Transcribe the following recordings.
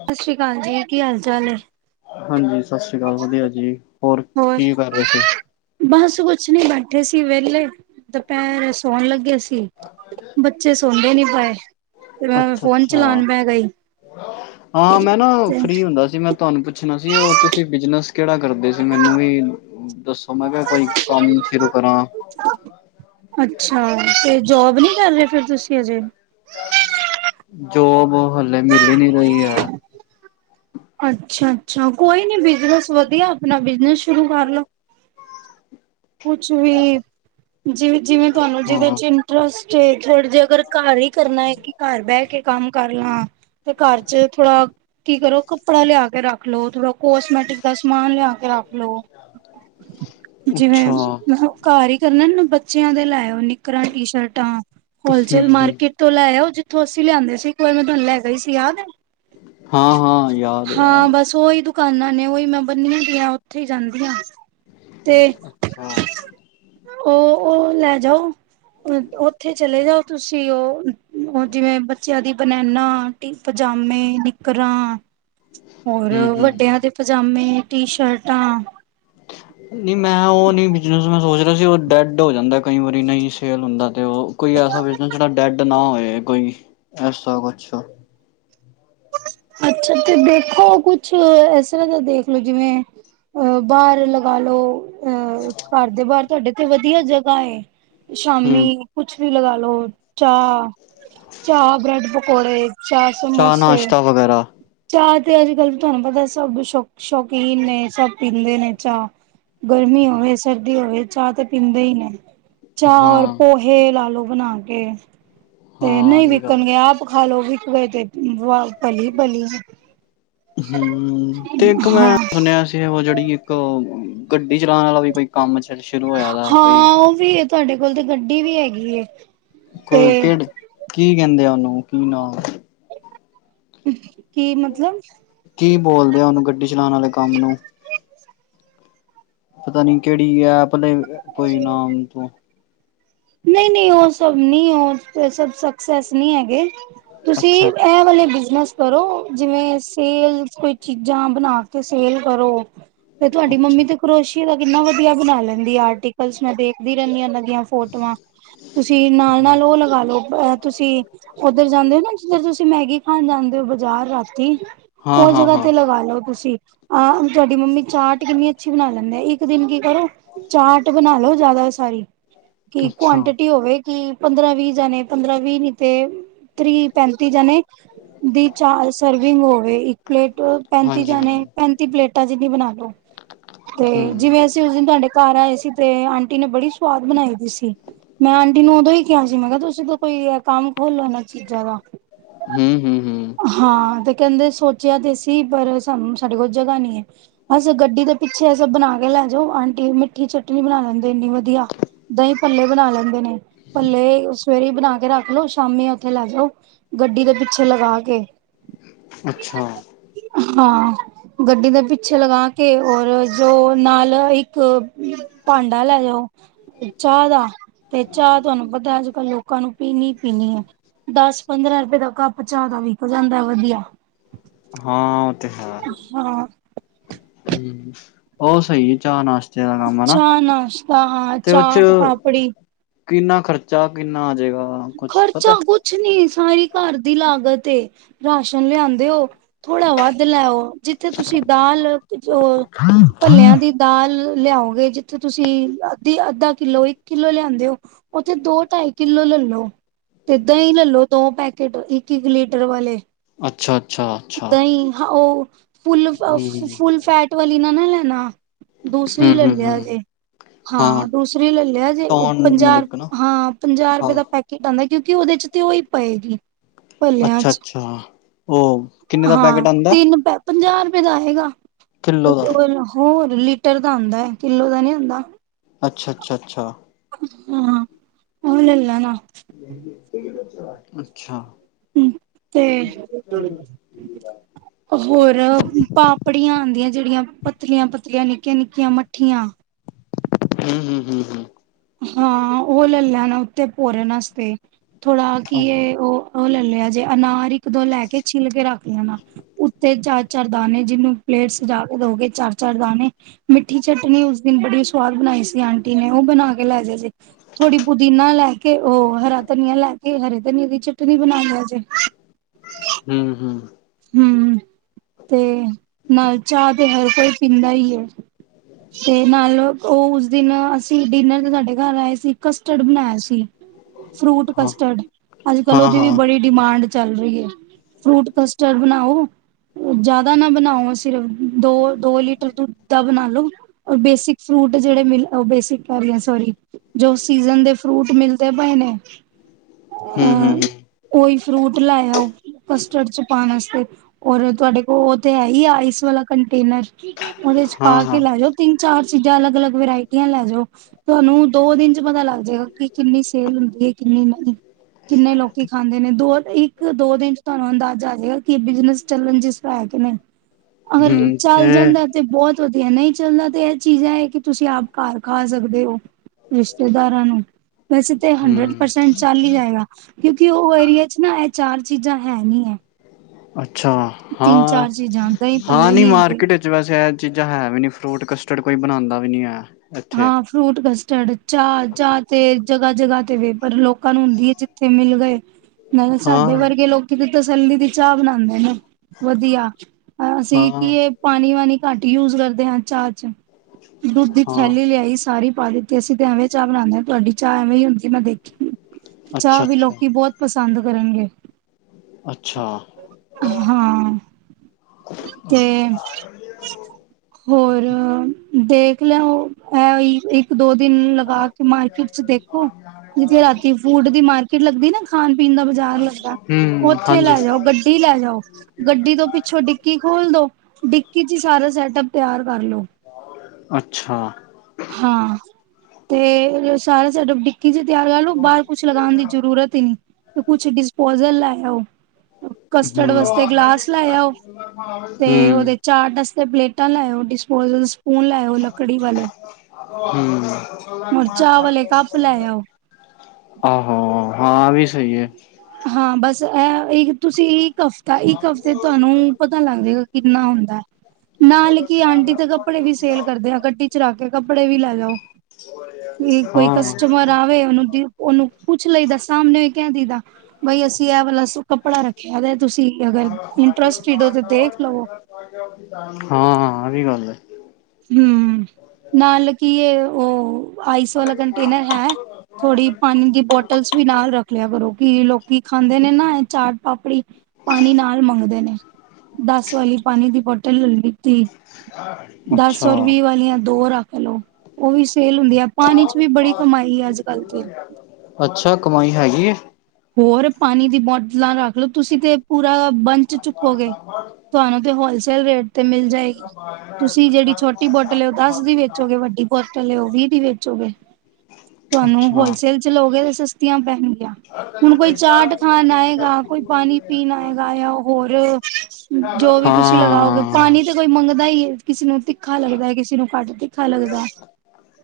ਸਤਿ ਸ੍ਰੀ ਅਕਾਲ ਜੀ, ਕਿ ਹਾਲ ਚਾਲ ਐ? ਹਾਂਜੀ। ਸਤਿ ਸ਼੍ਰੀ ਅਕਾਲ ਵਧੀਆ ਜੀ, ਹੋਰ ਕੀ ਕਰ ਰਹੇ ਸੀ? ਪਹਿਲੇ ਦੁਪਹਿਰ ਸੌਣ ਲੱਗੇ ਸੀ। ਬੱਚੇ ਸੌਦੇ ਨੀ ਪਾਏ ਤੇ ਮੈਂ ਅੱਛਾ ਫੋਨ ਅੱਛਾ ਚਲਾਣ ਬੈ ਗਈ। ਹਾਂ ਮੈਂ ਨਾ ਤੇ ਫ੍ਰਰੀ ਹੁੰਦਾ ਸੀ ਮੈਂ ਤੁਹਾਨੂੰ ਪੁੱਛ ਪੁੱਛਣਾ ਸੀ ਉਹ ਤੁਸੀਂ ਬਿਜਨਸ ਕਿਹੜਾ ਕਰਦੇ ਸੀ ਮੈਨੂੰ ਵੀ ਦੱਸੋ ਮੈਂ ਕਿਹਾ ਕੋਈ ਕੰਮ ਸ਼ੁਰੂ ਕਰਾਂ ਅੱਛਾ ਤੇ, ਜੋਬ ਨੀ ਕਰ ਰਹੇ ਫਿਰ ਤੁਸੀਂ ਅਜੇ? ਜੋਬ ਹਲੇ ਮਿਲ ਨੀ ਰਹੀ ਆ। ਅੱਛਾ-ਅੱਛਾ ਕੋਈ ਨੀ ਬਿਜਨਸ ਵਧੀਆ ਆਪਣਾ ਬਿਜਨਸ ਸ਼ੁਰੂ ਕਰਲੋ। ਕੁਛ ਵੀ ਜਿਵੇਂ ਜਿਵੇਂ ਤੁਹਾਨੂੰ ਜੀਂਦੇ ਹਾਂ ਚ ਇੰਟਰਸ ਤੇੇ ਥੋੜੇ ਜੇ ਅਗਰ ਘਰ ਹੀ ਕਰਨਾ ਹੈ ਕਿ ਘਰ ਬਹਿ ਕੇ ਕੰਮ ਕਰ ਲਾਂ, ਤੇ ਘਰ ਚ ਥੋੜਾ ਕੀ ਕਰੋ ਕੱਪੜਾ ਲਿਆ ਕੇ ਰੱਖ ਲੋੋ। ਥੋੜਾ ਕੋਸ ਮੈਟਿਕ ਦਾ ਸਮਾਨ ਲਿਆ ਕੇ ਰੱਖ ਲੋ, ਅੱਛਾ [unintelligible] ਘਰ ਹੀ ਕਰਨਾ ਨਾ ਬੱਚਿਆਂ ਦੇ ਲੈ ਆਓ ਨਿੱਕਰਾਂ, ਟੀ- ਸ਼ਰਟਾਂ ਹਮ ਹੋਲਸੇਲ ਹਮ ਮਾਰਕੀਟ ਤੋਂ ਲੈ ਆਓ ਜੇ ਜਿੱਥੋਂ ਅਸੀਂ ਲਿਆਂਦੇ ਸੀ ਇੱਕ ਵਾਰ ਮੈਂ ਤੁਹਾਨੂੰ ਲੈ ਗਈ ਸੀ ਯਾਦ ਏ। ਹਾਂ- ਹਾਂ ਯਾਦ ਹੈ, ਯਾਦ ਹੈ। ਬਸ ਉਹੀ ਦੁਕਾਨਾਂ ਨੇ ਉਹੀ ਮੈਂ ਬੰਨੀ ਦੀਆਂ ਉੱਥੇ ਜਾਂਦੀ ਹਾਂ ਤੇ ਅੱਛਾ ਉਹ-ਉਹ ਲੈ ਜਾਓ ਉੱਥੇ ਚਲੇ ਜਾਓ ਤੁਸੀਂ ਉਹ- ਉਹ ਜਿਵੇਂ ਬੱਚਿਆਂ ਦੀ ਬਨੈਨਾ ਪਜਾਮੇ, ਨਿਕਰ ਹਾਂ, ਹੋਰ ਹਮ ਹਮ ਵੱਡਿਆਂ ਦੇ ਪਜਾਮੇ ਟੀ- ਸ਼ਰਟਾਂ ਨਹੀਂ ਮੈਂ ਉਹ ਨਹੀਂ ਬਿਜਨਸ ਮੈਂ ਸੋਚ ਰਿਹਾ ਸੀ, ਉਹ ਡੈਡ ਹੋ ਜਾਂਦਾ ਕਈ ਵਾਰੀ ਨਹੀਂ ਸੇਲ ਹੁੰਦਾ। ਅਤੇ ਉਹ ਕੋਈ ਐਸਾ ਬਿਜਨਸ ਜਿਹੜਾ ਡੈਡ ਨਾ ਹੋਵੇ। ਕੋਈ ਐਸਾ ਵਛਾ ਅੱਛਾ ਤੇ ਦੇਖੋ ਕੁਛ ਇਸ ਤਰ੍ਹਾਂ ਦਾ ਦੇਖਲੋ, ਜਿਵੇਂ ਅਹ ਬਾਰ ਲਗਾ ਲੋ ਅ ਘਰ ਦੇ ਬਾਹਰ ਤੁਹਾਡੇ ਤੇ ਵਧੀਆ ਜਗ੍ਹਾ ਹੈ। ਸ਼ਾਮੀ ਹਮ ਕੁੱਛ ਵੀ ਲਗਾ ਲੋੋ ਚਾਹ-ਚਾਹ ਬ੍ਰੈਡ ਪਕੌੜੇ ਚਾਹ ਨਾਸ਼ਤਾ ਵਗੈਰਾ ਚਾਹ ਤੇ ਅੱਜ- ਕੱਲ ਤੁਹਾਨੂੰ ਪਤਾ ਸਭ ਸ਼ੌ ਸ਼ੌਕੀਨ ਨੇ ਸਭ ਪੀਂਦੇ ਨੇ ਚਾਹ ਗਰਮੀ ਹੋਵੇ, ਸਰਦੀ ਹੋਵੇ ਚਾਹ ਤੇ ਪੀਂਦੇ ਹੀ ਨੇ। ਚਾਰ ਹਾਂ, ਪੋਹੇ ਲਾ ਲੋ। ਬਣਾ ਕੇ ਤੇ ਹਾਂ ਨਹੀਂ ਇਹ ਵੀ ਗੱਲ ਹੈ। ਵਿਕਣਗੇ ਆਪ ਖਾ ਲਓ ਵੀ ਗਏ ਤੇ ਵ- ਪਲੀ ਬਲੀ ਐ। ਹੂੰ ਤੇ ਇੱਕ ਮੈਂ ਸੁਣਿਆ ਸੀ, ਉਹ ਜਿਹੜੀ ਇੱਕ ਗੱਡ ਗੱਡੀ ਚਲਾਣ ਵਾਲਾ ਵੀ ਕੋਈ ਕੰਮ ਸ਼ੁਰੂ ਹੋਇਆ ਵਾ ਕੋਈ ਗ‌ੱਡੀ ਵੀ ਹੈਗੀ ਏ। ਤੇ ਕੋਈ ਕਿਹੜੇ ਕੀ ਕਹਿੰਦੇ ਆ ਉਹਨੂੰ ਕੀ ਨਾਮ ਕੀ ਮਤਲਬ ਕੀ ਬੋਲਦੇ ਆ ਉਹਨੂੰ ਗੱਡੀ ਚਲਾਉਣ ਵਾਲੇ ਕੰਮ ਨੂੰ ਪਤਾ ਨੀ ਕਿਹੜੀ ਆ ਭਲੇ ਕੋਈ ਨਾਮ ਤੂੰ ਨਹੀਂ ਨਹੀਂ ਉਹ ਸਭ ਨਹੀਂ ਉਹ ਸਭ ਸਕਸੈਸ ਨਹੀਂ ਹੈਗੇ ਤੁਸੀਂ ਅੱਛਾ, ਅੱਛਾ। ਇਹ ਵਾਲੇ ਬਿਜਨਸ ਕਰੋ ਜਿਵੇਂ ਸੇਲ ਕੋਈ ਚੀਜ਼ਾਂ ਬਣਾ ਕੇ ਸੇਲ ਕਰੋ ਤੇ ਤੁਹਾਡੀ ਅੱਛਾ ਮੰਮੀ ਤੇ ਕਰੋਸ਼ੀ ਦਾ ਕਿੰਨਾ ਵਧੀਆ ਬਣਾ ਲੈਂਦੀ ਆਰਟਿ ਕੁੱਛ, ਮੈਂ ਦੇਖਦੀ ਰਹਿੰਨੀ ਆ ਇਨ੍ਹਾਂ ਦੀਆਂ ਫੋਟੋ ਆ ਤੁਸੀਂ ਨਾਲ-ਨਾਲ ਹਾਂ, ਉਹ ਲਗਾ ਲਓ, ਅ ਤੁਸੀਂ ਉੱਧਰ ਜਾਂਦੇ ਹੋ ਨਾ, ਜਿੱਧਰ ਤੁਸੀਂ ਮੈਗੀ ਖਾਣ ਜਾਂ ਬਾਜ਼ਾਰ ਰਾਤੀ, ਉਹ ਹਾਂ, ਜਗ੍ਹਾ ਹਾਂ 'ਤੇ ਲਗਾ ਲਓ ਤੁਸੀਂ ਆਹ! ਤੁਹਾਡੀ ਮੰਮੀ ਚਾਟ ਕਿੰਨੀ ਅੱਛੀ ਬਣਾ ਲੈਂਦੇ ਆ। ਇੱਕ ਦਿਨ ਕੀ ਕਰੋ, ਚਾਟ ਬਣਾ ਲੋ ਜ਼ਿਆਦਾ ਸਾਰੀ ਕੀ ਅੱਛਾ ਕੁਆਂਟਿਟੀ ਹੋਵੇ ਕਿ ਪੰਦਰਾਂ ਵੀਹ ਜਣੇ, ਪੰਦਰਾਂ ਵੀਹ ਨੀ ਤੇ ਤ੍ਰੀਹ-ਪੈਂਤੀ ਜਣੇ ਦੀ ਚਾਰ ਸਰਵਿੰਗ ਹੋਵੇ, ਇੱਕ ਪਲੇਟ ਪੈਂਤੀ ਹਾਂਜੀ, ਹਾਂਜੀ ਜਣੇ, ਪੈਂਤੀ ਪਲੇਟ ਤਾ ਜਿੰਨੀ ਬਣਾ ਤੇ ਹੂੰ। ਜਿਵੇਂ ਅਸੀਂ ਉਸ ਦਿਨ ਤੁਹਾਡੇ ਘਰ ਆਏ ਸੀ, ਤੇ ਆਂਟੀ ਨੇ ਬੜੀ ਸਵਾਦ ਬਣਾਈ ਦੀ ਸੀ ਮੈਂ ਆਂਟੀ ਨੂੰ ਉਦੋਂ ਹੀ ਕਿਹਾ ਸੀ, ਮੈਂ ਕਿਹਾ ਤੁਸੀਂ ਤਾਂ ਕੋਈ ਕੰਮ ਖੋਲ੍ਹੋ ਇਨ੍ਹਾਂ ਚੀਜ਼ਾਂ ਦਾ। ਹੂੰ ਹੂੰ ਹੂੰ ਹਾਂ ਕਹਿੰਦੇ ਸੋਚਿਆ ਤੇ ਸੀ, ਪਰ ਸਾਨੂੰ ਸਾਡੇ ਕੋਲ ਜਗ੍ਹਾ ਨੀ ਹੈ। ਅਸ ਗੱਡੀ ਦੇ ਪਿੱਛੇ ਇਹ ਸਭ ਬਣਾ ਕੇ ਲੈ ਜਾਓ ਆਂਟੀ ਮਿੱਠੀ ਚਟਨੀ ਬਣਾ ਲੈਂਦੇ ਇੰਨੀ ਵਧੀਆ। ਦਈਂ-ਪੱਲੇ ਬਣਾ ਲੈਂਦੇ ਨੇ, ‍ ਪੱਲੇ ਸਵੇਰੇ ਬਣਾ ਕੇ ਰੱਖ ਲੋ, ਸ਼ਾਮੀ ਉੱਥੇ ਲੈ ਜਾਓ ਗੱਡੀ ਦੇ ਪਿੱਛੇ ਲਗਾ ਕੇ ਅੱਛਾ। ਹਾਂ, ਗੱਡੀ ਦੇ ਪਿੱਛੇ ਲਗਾ ਕੇ ਔਰ ਜੋ ਨਾਲ ਇੱਕ ਭਾਂਡਾ ਲੈ ਜਾਓ ਚਾਹ ਦਾ ਤੇ ਚਾਹ ਤੁਹਾਨੂੰ ਪਤਾ ਅੱਜ ਕੱਲ ਲੋਕਾਂ ਨੂੰ ਪੀਣੀ-ਪੀਣੀ ਹੈ। ਦਸ-ਪੰਦਰਾਂ ਰੁਪਏ ਦਾ ਕੱਪ ਚਾਹ ਦਾ ਵੀ। ਹੋ ਜਾਂਦਾ ਵਧੀਆ। ਹਾਂ ਤੇ ਹੈ ਹਾਂ। ਉਹ ਸਹੀ ਹੈ ਚਾਅ ਨਾਸ਼ ਅੱਛਾ, ਨਾਸ਼ਤਾ ਹਾਂ ਉਹ 'ਚ ਚਾਟ-ਪਾਪੜੀ। ਕਿੰਨਾ ਖਰਚਾ, ਕਿੰਨਾ ਜਾਏਗਾ ਕੁਛ ਪਤਾ? ਖਰਚਾ ਕੁਛ ਨਹੀਂ ਸਾਰੀ ਘਰ ਦੀ ਲਾਗਤ ਏ, ਰਾਸ਼ਨ ਲਿਆਂਦੇ ਹੋ ਥੋੜਾ ਵੱਧ ਲੈਓ, ਜਿੱਥੇ ਤੁਸੀਂ ਦਾਲ ਭਲਿਆਂ ਦੀ ਦਾਲ ਲਿਆਓਗੇ ਜਿੱਥੇ ਤੁਸੀਂ ਅੱਧੀ ਅੱਧਾ ਕਿੱਲੋ ਇੱਕ ਕਿੱਲੋ ਲਿਆਂਦੇ ਹੋ, ਉੱਥੇ ਦੋ-ਢਾਈ ਕਿੱਲੋ ਲਲੋ। ਤੇ ਦਹੀ ਲਲੋ ਦੋ ਪੈਕੇਟ ਇੱਕ-ਇੱਕ ਲੀਟਰ ਵਾਲੇ ਅੱਛਾ, ਅੱਛਾ, ਅੱਛਾ ਦਹੀਂ, ਹ ਉਹ ਹੂੰ, ਫੁੱਲ-ਫ-ਫ-ਫੁਲ-ਫੈਟ ਵਾਲੀ ਨਾ ਸੁਣ ਲੇ ਨਾ ਦੂਸਰੀ ਹੂੰ, ਹੂੰ, ਹੂੰ ਲੇਲੀਆ ਜੇ, ਹਾਂ, ਦੂਸਰੀ ਲੇਲਿਆ ਜੇ। ਉਹ ਟੋਨ ਪੰਜਾਹ, ਮਿਲਕ ਨਾ ਹਾਂ, ਪੰਜਾਹ ਰਪਏ ਹਾਂ ਦਾ ਕੀ ਪੈਂਦੈ, ਕਿਉਂਕਿ ਔਦੇ ਚ ਤੇ ਔਈ ਪਏਗੀ। ਭਲਿਆਂ ਅੱਛਾ ਚ ਅੱਛਾ, ਓਹ ਕਿੰਨੇ ਦਾ ਪੈਕੇਟ ਹਾਂ ਆਂਦੈ। ਤਿੰਨ ਪੈ ਪੰਜਾਹ ਰੁਪੇ ਦਾ ਆਏਗਾ। ਹੋਰ। ਲੀਟਰ ਦਾ ਹੁੰਦੈ ਕਿੱਲੋ ਦਾ ਨੀ ਹੁੰਦਾ। ਅੱਛਾ ਅੱਛਾ ਅੱਛਾ। ਹਾਂ ਔ ਲੱਲ ਲੈਨਾ। [unintelligible] ਅੱਛਾ। ਤੇ ਹੋਰ ਪਾਪੜੀਆਂ ਆਂਦੀਐ, ਜੇੜੀਆਂ ਪਤਲੀਆਂ ਪਤਲੀਆਂ ਨੇ ਨਿੱਕੀਆਂ ਮੱਠੀਆਂ। ਹੂੰ ਹੂੰ ਹੂੰ ਹੂੰ। ਹਾਂ, ਔ ਲੈ ਲੈਨਾ ਉੱਤੇ ਪੋਰਨ ਵਸਤੇ। ਥੋੜਾ ਹੂੰ, ਕੀ ਏ ਔ ਔ ਲੈ ਲਿਆ ਜੇ ਅਨਾਰ ਇੱਕ ਦੋ ਲੈ ਕੇ ਛਿੱਲ ਕੇ ਰੱਖ ਲੈਣਾ, ਉੱਤੇ ਚਾਰ ਚਾਰ ਦਾਣੇ ਜਿਨੂੰ ਪਲੇਟ ਸਜਾ ਕੇ ਦੋਗੇ ਚਾਰ ਚਾਰ ਦਾਣੇ ਮਿੱਠੀ ਚਟਨੀ ਉਸ ਦਿਨ ਬੜੀ ਸਵਾਦ ਬਣਾਈ ਸੀ ਆਂਟੀ ਨੇ ਓਹ ਬਣਾ ਕੇ ਕੇ ਲੈ ਜ ਜੇ ਥੋੜੀ ਪੁਦੀਨਾ ਲੈ ਕੇ ਓਹ ਹਰਾ ਧਨੀਆ ਲੈ ਕੇ ਇ ਹਰੇ ਧਨੀਏ ਦੀ ਚਟਨੀ ਬਣਾ ਲਿਆ ਜੇ। ਹੂੰ ਹੂੰ। ਤੇ ਨਾਲ ਚਾਹ ਦੇ ਹ ਕੋਈ ਪੀਂਦਾ ਈ ਏ ਤੇ ਨਾਲੋ ਓਹ ਉਸ ਦਿਨ ਅਸੀਂ ਡਿਨਰ ਤੇ ਸਾਡੇ ਘਰ ਆਏ ਸੀ। ਕਸਟਰਡ ਬਣਾਆ ਸੀ, ਫਰੂਟ ਹਾਂ, ਕਸਟਰਡ। ਅੱਜ ਕਲ ਹਾਂ, ਔਦੀ ਵੀ ਹਾਂ ਬੜੀ ਡਿਮਾਂਡ ਹਾਂ ਜੀ ਫਰੂਟ ਕਸਟਰਡ ਬਣਾਓ ਜੈਦਾ ਨਾ ਬਣਾਓ, ਸਿਰਫ ਦੋ ਦੋ ਲੀਟਰ ਦੁੱਧ ਦਾਂ ਬਣਾ ਲੋ। ਔਰ ਬੇਸਿਕ ਫਰੂਟ ਜੇੜੇ ਮਿਲ ਔ ਬੇਸਿਕ ਟੋਰੀ ਔ ਸੋਰੀ ਜੋ ਸੀਜਨ ਦੇ ਫਰੂਟ ਮਿਲ ਦੇ ਪਏ ਨੇ। ਹੂੰ, ਹੂੰ, ਹਾਂ, ਹੂੰ ਔਈ ਫਰੂਟ ਲੈ ਆਓ, ਕਸਟਰਡ ਚ ਪਾਣ ਵਾਸਤੇ ਔਰ ਤੁਹਾਡੇ ਕੋਲ ਔ ਤੇ ਹੈ ਈ ਆ ਆਈਸ ਵਾਲਾ ਕੰਟੇਨਰ। ਔਦੇ ਚ ਹਾਂ, ਪਾ ਕੇ ਹਾਂ ਲੈ ਜੋ, ਤਿੰਨ ਚਾਰ ਚ ਚੀਜ਼ਾਂ ਅਲੱਗ ਅਲੱਗ ਵਰਾਇਟੀਆਂ ਲੈ ਜੋ। ਤੁਹਾਨੂੰ ਦੋ ਦਿਨ ਚ ਪਤਾ ਲੱਗ ਜੇਗਾ ਕਿ ਕਿੰਨੀ ਸੇਲ ਹੁੰਦੀ ਏ, ਕਿੰਨੀ ਨਹੀਂ। ਕਿੰਨੇ ਲੋਕੀ ਖਾਂਦੇ ਨੇ ਦੋ ਇੱਕ ਦੋ ਦਿਨ ਚ ਤੁਹਾਨੂੰ ਅੰਦਾਜ਼ਾ ਹੋਜ ਕੀ ਬਿਜਨਸ ਚੱਲਣ ਜਿਸ ਹੈ ਕੇ ਨੇ। ਅਗਰ ਚੱਲ ਜਾਂਦਾ ਤੇ ਬਹੁਤ ਵਧੀਆ ਨਈ ਚੱਲਦਾ ਤੇ ਇਹ ਚੀਜ਼ਾਂ ਐ ਕਿ ਤੁਸੀਂ ਆਪ ਘਰ ਖਾ ਸਕਦੇ ਓ ਰਿਸ਼ਤੇਦਾਰਾਂ ਨੂੰ ਵੈਸੇ ਤਾਂ ਹੰਡਰਡ ਹੂੰ ਪਰਸੈਂਟ ਚੱਲ ਹੀ ਜਾਏਗਾ ਕਿਉਂਕਿ ਉਹ ਏਰੀਏ ਚ ਨਾ ਚਾਰ ਚੀਜ਼ਾਂ ਹੈਨੀ ਐ ਅੱ ਅੱਛਾ ਚਾਰ ਚੀਜ਼ਾਂ ਦਹੀਂ ਹਾਂ-ਹਾਂ ਭੱਲੇ ਨੀ ਹੈਗੇ। ਮਾਰਕੀਟ ਵਿੱਚ ਵੈਸੇ ਇਹ ਚੀਜ਼ਾਂ ਹੈ ਵੀ ਨੀ ਫਰੂਟ ਕਸ ਫਿਰ ਕੋਈ ਬਣਾਂਦਾ ਵੀ ਨੀ ਐ ਹਾਂ ਫਰੂਟ ਬਸ ਚੜ ਚਾਹ ਚਾਹ ਤੇ ਜਗ੍ਹਾ ਜਗ੍ਹਾ ਤੇ ਵੇ ਪਰ ਲੋਕਾਂ ਨੂੰ ਹੁੰਦੀ ਏ ਜਿੱਥੇ ਮਿਲ ਗਏ ਨਹੀਂ ਸਾਡੇ ਹਾਂ ਵਰਗੇ ਲੋਕੀ ਤੇ ਤਸੱਲੀ ਦੀ ਚਾਹ ਬਣਾਂਦੇ ਨੇ। ਵਧੀਆ ਅਸੀਂ ਕੀ ਇਹ ਹਾਂ ਪਾਣੀ ਵਾਣੀ ਘੱਟ ਯੂਜ ਕਰਦੇ ਹਾਂ ਚਾਹ ਚ ਦੁੱਧ ਦੀ ਹਾਂ ਥੈਲੀ ਲਿਆਈ ਸਾਰੀ ਪਾ ਦਿੱਤੀ ਅਸੀਂ ਤੇ ਐਵੇਂ ਚਾਹ ਬਣਾਉਦੇ ਆ ਤੁਹਾਡੀ ਚਾਹ ਐਵੇਂ ਹੀ ਹੁੰਦੀ ਮੈਂ ਦੇਖੀ। ਚਾਹ ਅੱਛਾ ਵੀ ਅੱਛਾ ਲੋਕੀ ਬਹੁਤ ਪਸੰ ਪਸੰਦ ਕਰਨਗੇ। ਅੱਛਾ ਹਾਂ ਤੇ ਹੋਰ ਦੇਖ ਲਿਆਓ ਹੈ ਓਹੀ ਦੋ ਦਿਨ ਲਗਾ ਕੇ ਮਾਰਕੀਟ ਚ ਦੇਖੋ ਜਿਥੇ ਰਾਤੀ ਫੂਡ ਦੀ ਮਾਰਕੀਟ ਲੱਗਦੀ ਨਾ ਖਾਣ ਪੀਣ ਦਾ ਬਾਜ਼ਾਰ ਲੱਗਦਾ ਹਮ ਓਥੇ ਹਾਂਜੀ ਲੈ ਜਾਓ ਗੱਡੀ ਲੈ ਜਾਓ ਗੱਡੀ ਤੋਂ ਪਿੱਛੋਂ ਡਿੱਕੀ ਖੋਲ ਦੋ ਡਿੱਕੀ ਚ ਹੀ ਸਾਰਾ ਸੈਟ ਅਪ ਤਿਆਰ ਕਰ ਲੋ ਅੱਛਾ। ਹਾਂ ਤੇ ਸਾਰਾ ਸਾਡਾ ਡਿ ਕੀ ਚ ਤਿਆਰ ਕਰ ਲੋ ਬਾਹਰ ਕੁੱਛ ਲਗਾਉਣ ਦੀ ਜ਼ਰੂਰਤ ਹੀ ਨੀ ਕੁਛ ਡਿਸਪੋਜਲ ਲੈ [unintelligible] ਕਸਟਰਡ ਹਮ ਵਾਸਤੇ ਗਲਾਸ ਲਾਇਆ, ਉਹ ਤੇ, ਹਮ ਉਹਦੇ ਚਾ [unintelligible] ਤੇ, ਪਲੇਟਾਂ ਲੈਆਓ ਡਿਸਪੋਜਰਸ ਸਪੂਨ ਲੈ ਆਓ ਲੱਕੜੀ ਵਾਲੇ। ਹੂੰ ਹੋਰ ਚਾਹ ਵਾਲੇ ਕੱਪ ਲੈ ਆਓ। ਆ-ਹਾ ਹਾਂ, ਆ ਵੀ ਸਹੀ ਏ। ਇਹੀ ਤੁਸੀਂ ਇੱਕ ਹਫਤਾ ਇਕ ਹਫਤੇ ਤੁਹਾਨੂੰ ਪਤਾ ਲੱਗ ਜਾਏਗਾ ਕਿੰਨਾ ਹੁੰਦਾ, ਨਾਲ ਕਿ ਆਂਟੀ ਤਾ ਕੱਪੜੇ ਵੀ ਸੇਲ ਕਰਦੇ ਆ, ਗੱਡੀ ਚ ਰੱਖ ਕੇ ਕੱਪੜੇ ਵੀ ਲੈ ਜਾਓ, ਕੋਈ ਹਾਂ ਕਸਟਮਰ ਆਵੇ ਉਹਨੂੰ ਦਿਓ ਉਹਨੂੰ ਪੁੱਛ ਲਈ ਦਾ ਸਾਹਮਣੇ ਵੀ ਕਂਹਿ ਦਈ ਦਾ। ਬਈ ਅਸੀਂ ਇਹ ਵਾਲਾ ਕੱਪੜਾ ਰੱਖਿਆ, ਤੁਸੀਂ ਅਗਰ ਇੰਟਰਸਟਡ ਹੋ, ਤੇ ਦੇਖ ਲਵੋ। ਹਾਂ, ਆ, ਵੀ ਗੱਲ ਏ। ਹੂੰ, ਨਾਲ ਕੀ ਇਹ ਉਹ ਆਈਸ ਵਾਲਾ ਕੰਟੇਨਰ ਹੈ ਥੋੜੀ ਪਾਣੀ ਦੀ ਬੋਟਲਸ ਵੀ ਨਾਲ ਰੱਖ ਲਿਆ ਕਰੋ, ਕਿ ਲੋਕੀ ਖਾਂਦੇ ਨੇ ਨਾ, ਇਹ ਚਾਟ ਪਾਪੜੀ ਪਾਣੀ ਨਾਲ ਮੰਗਦੇ ਨੇ, ਦੱਸ ਵਾਲੀ ਪਾਣੀ ਦੀ ਬੋਟਲ ਲੈ ਲੀਤੀ। ਦੱਸ ਅੱਛਾ ਔਰ, ਵੀਹ ਵਾਲੀਆਂ ਦੋ ਰੱਖ ਲੋ ਉਹ ਵੀ ਸੇਲ ਹੁੰਦੀ ਹੈ, ਪਾਣੀ'ਚ ਵੀ ਬੜੀ ਕਮਾਈ ਹੈ ਅੱਜ- ਕੱਲ ਤੇ। ਅੱਛਾ ਕਮਾਈ ਹੈਗੀ ਏ? ਹੋਰ ਪਾਣੀ ਦੀ ਬੋਟਲਾਂ ਰੱਖ ਮਤਲਬ ਤੁਸੀਂ ਤੇ ਪੂਰਾ ਬੰਚ ਚੁੱਕੋਗੇ, ਤੁਹਾਨੂੰ ਤੇ ਹੋਲਸੇਲ ਰੇਟ ਤੇ ਮਿਲ ਜਾਏਗੀ, ਤੁਸੀਂ ਜਿਹੜੀ ਛੋਟੀ ਬੋਟਲ ਦਸ ਦੀ ਵੇਚੋਗੇ, ਵੱਡੀ ਬੋਟਲ ਹੈ ਉਹ ਵੀਹ ਦੀ ਵੇਚੋਗੇ, ਤੁਹਾਨੂੰ ਅੱਛਾ ਹੋਲਸੇਲ'ਚ ਲਓਗੇ ਤੇ ਸਸਤੀਆਂ ਪੈਣਗੀਆਂ। ਹੁਣ ਕੋਈ ਚਾਟ ਖਾਣ ਆਏਗਾ। ਕੋਈ ਪਾਣੀ ਪੀਣ ਆਏਗਾ ਤਾਂ, ਹੋਰ ਜੋ ਵੀ ਤੁਸੀਂ ਲਗਾਓਗੇ, ਹਾਂ ਪਾਣੀ ਤਾਂ ਕੋਈ ਮੰਗਦਾ ਹੀ ਹੈ। ਕਿਸੇ ਨੂੰ ਤਿੱਖਾ ਲੱਗਦਾ ਹੈ, ਕਿਸੇ ਨੂੰ ਘੱਟ ਤਿੱਖਾ ਲੱਗਦਾ‌।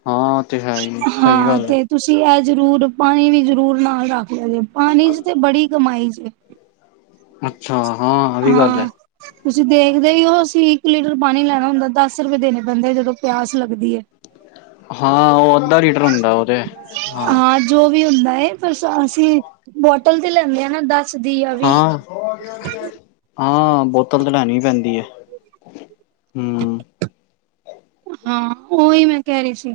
ਹਾਂ ਉਹ ਤੇ ਹੈ ਹੀ ਸਹੀ ਹਾਂ, ਗੱਲ ਹੈ ਤੇ ਤੁਸੀਂ ਜ਼ਰੂਰ ਪਾਣੀ ਵੀ ਜ਼ਰੂਰ ਨਾਲ ਰੱਖ ਲੈ ਪਾਣੀ'ਚ ਤੇ ਬੜੀ ਕਮਾਈ ਜੇ। ਅੱਛਾ ਇਹ ਵੀ ਗੱਲ ਹੈ ਹਾਂ, ਤੁਸੀਂ ਦੇਖਦੇ ਹੀ ਹੋ ਅਸੀ ਇੱਕ ਲੀਟਰ ਪਾਣੀ ਲੈਣਾ ਹੁੰਦਾ, ਦਸ, -ਰੁਪਏ ਦੇਣੇ ਪੈਂਦੇ, ਜਦੋਂ ਪਿਆਸ ਲੱਗਦੀ ਹੈ। ਹਾਂ, ਉਹ ਅੱਧਾ ਲੀਟਰ ਹੁੰਦਾ ਉਹ ਤੇ, ਹਾਂ। ਨੀ ਪਰ ਅਸੀਂ ਬੋਟਲ ਤੇ ਲੈਂਦੇ ਆ, ਨਾ, ਦੱਸ ਦੱਸ ਦੀ ਆ, ਵੀਹ ਦੀ। ਹਾਂ ਹਾਂ ਬੋਤਲ ਤਾਂ ਲੈਣੀ ਪੈਂਦੀ ਹੈ। ਹੂੰ ਹਾਂ ਉਹੀ ਮੈਂ ਕਹਿ ਰਹੀ ਸੀ।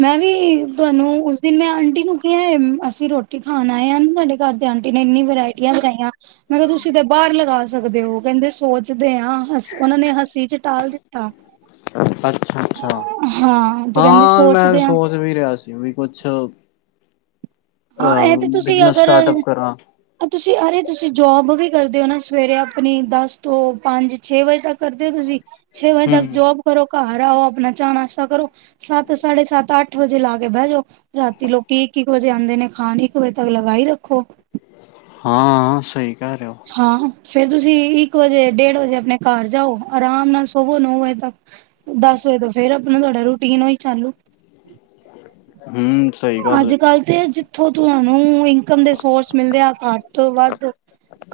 ਮੈਂ ਵੀ ਤੁਹਾਨੂੰ ਉਸ ਦਿਨ ਮੈਂ ਆਂਟੀ ਨੂੰ ਕਿਹਾ ਅਸੀਂ ਰੋਟੀ ਖਾਣ ਆਏ ਹਾਂ। ਤੁਹਾਡੇ ਘਰ ਦੇ ਆਂਟੀ ਨੇ ਇੰਨੀ ਵਰਾਇਟੀਆਂ ਬਣਾਈਆਂ ਮੈਂ ਕਿਹਾ ਤੁਸੀਂ ਤੇ ਬਾਹਰ ਲਗਾ ਸਕਦੇ ਹੋ ਕਹਿੰਦੇ ਸੋਚਦੇ ਆ ਉਹਨਾਂ ਨੇ ਹੱਸੀ ਚ ਟਾਲ ਦਿੱਤਾ। ਅੱਛਾ ਅੱਛਾ ਹਾਂ ਤੇ ਕਹਿੰਦੇ ਹਾਂ ਮੈਂ ਸੋਚਦੇ ਹਾਂ ਸੋਚ ਵੀ ਰਿਹਾ ਸੀ ਵੀ ਕੁਛ- ਹਾਂ ਇਹ ਤੇ ਤੁਸੀਂ ਬਿਜਨਸ ਅਗਰ ਸਟਾਰਟਅਪ ਕਰਾਂ ਤੁਸੀਂ ਅਰੇ ਤੁਸੀਂ ਜੋਬ ਵੀ, ਕਰਦੇ ਹੋ ਨਾ ਸਵੇਰੇ ਆਪਣੀ ਦਸ ਤੋਂ ਪੰਜ ਛੇ ਵਜੇ ਤੱਕ, ਕਰਦੇ ਹੋ ਤੁਸੀਂ ਛੇ ਵਜੇ ਤੱਕ ਹਮ ਜੋਬ ਕਰੋ। ਘਰ ਆਓ ਅਪਣਾਂ ਚਾ ਨਾਸ਼ਤਾ ਕਰੋ, ਸੱਤ ਸਾਢੇ ਸੱਤ ਅੱਠ ਵਜੇ ਲਾ ਕੇ ਬੈ ਜੋ, ਰਾਤੀ ਲੋਕੀ ਇੱਕ ਇੱਕ ਵਜੇ ਆਂਦੇ ਨੇ। ਖਾਣ ਇੱਕ ਵਜੇ ਤੱਕ ਲਗਾਈ ਰੱਖੋ। ਹਾਂ, ਸਹੀ ਕੈ ਰੇ ਔ। ਹਾਂ ਫੇਰ, ਤੁਸੀਂ ਇੱਕ ਵਜੇ ਡੇਢ ਵਜੇ ਅਪਣੇ ਘਰ ਜਾਓ ਆਰਾਮ ਨਾਲ ਸੋਵੋ ਨੌ ਵਜੇ ਤੱਕ। ਦਸ ਵਜੇ ਤੋਂ ਫੇਰ ਅਪਣਾ ਤੁਹਾਡਾ ਰੂਟੀਨ ਔਈ ਚਾਲੂ। ਹਮ ਸਹੀ ਗੱਲ ਅੱਜ ਹੈ ਕੱਲ੍ਹ ਤੇ ਜਿੱਤ ਇੱਥੋਂ ਤੁਹਾਂਨੂੰ ਇਨਕਮ ਦੇ ਸੋਰਸ ਮਿਲਦੇ ਆ, ਘੱਟ ਤੋਂ ਵੱਧ।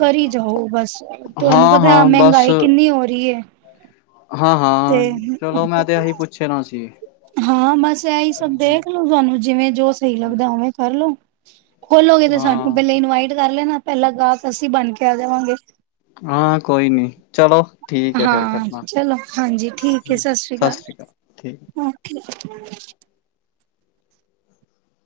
ਪੀ ਜਾਓ ਬਸ ਤੁਵਾਨੁ ਹਾਂ ਪਤਾ ਹਾਂ ਬਸ ਮੈੰਗਾਈ ਕਿੰਨੀ ਹੋ ਰੀ ਏ। ਹਾਂ ਹਾਂ ਚਲੋ, ਮੈਂ ਤੇ ਐਹੀ ਪੁੱਛਨਾ ਸੀ। ਹਾਂ, ਬਸ ਐਹੀ ਸਭ ਦੇਖਲੋ ਤੁਹਾਨੂੰ ਜਿਵੇਂ ਜੋ ਸਹੀ ਲੱਗਦਾ ਉਵੇਂ ਕਰਲੋ। [inaudible] ਖੋਲੋਗੇ ਤੇ ਸਾਨੂੰ ਹਾਂ ਪਹਿਲੇ ਇਨਵਾਈਟ ਕਰ ਲੈਣਾ ਪਹਿਲਾ ਗਾਹਕ ਅਸੀਂ ਬਣ ਕੇ ਆ ਜਾਵਾਂਗੇ। ਹਾਂ, ਕੋਈ ਨੀ ਚਲੋ। ਠੀਕ ਹੈ ਫੇਰ ਹਾਂ ਕਰਨਾ ਚਲੋ, ਹਾਂਜੀ ਠੀਕ ਏ, ਸਤ ਸ੍ਰੀ ਸਤਿ ਅਕਾਲ ਠੀਕ ਕਾਲ। [inaudible]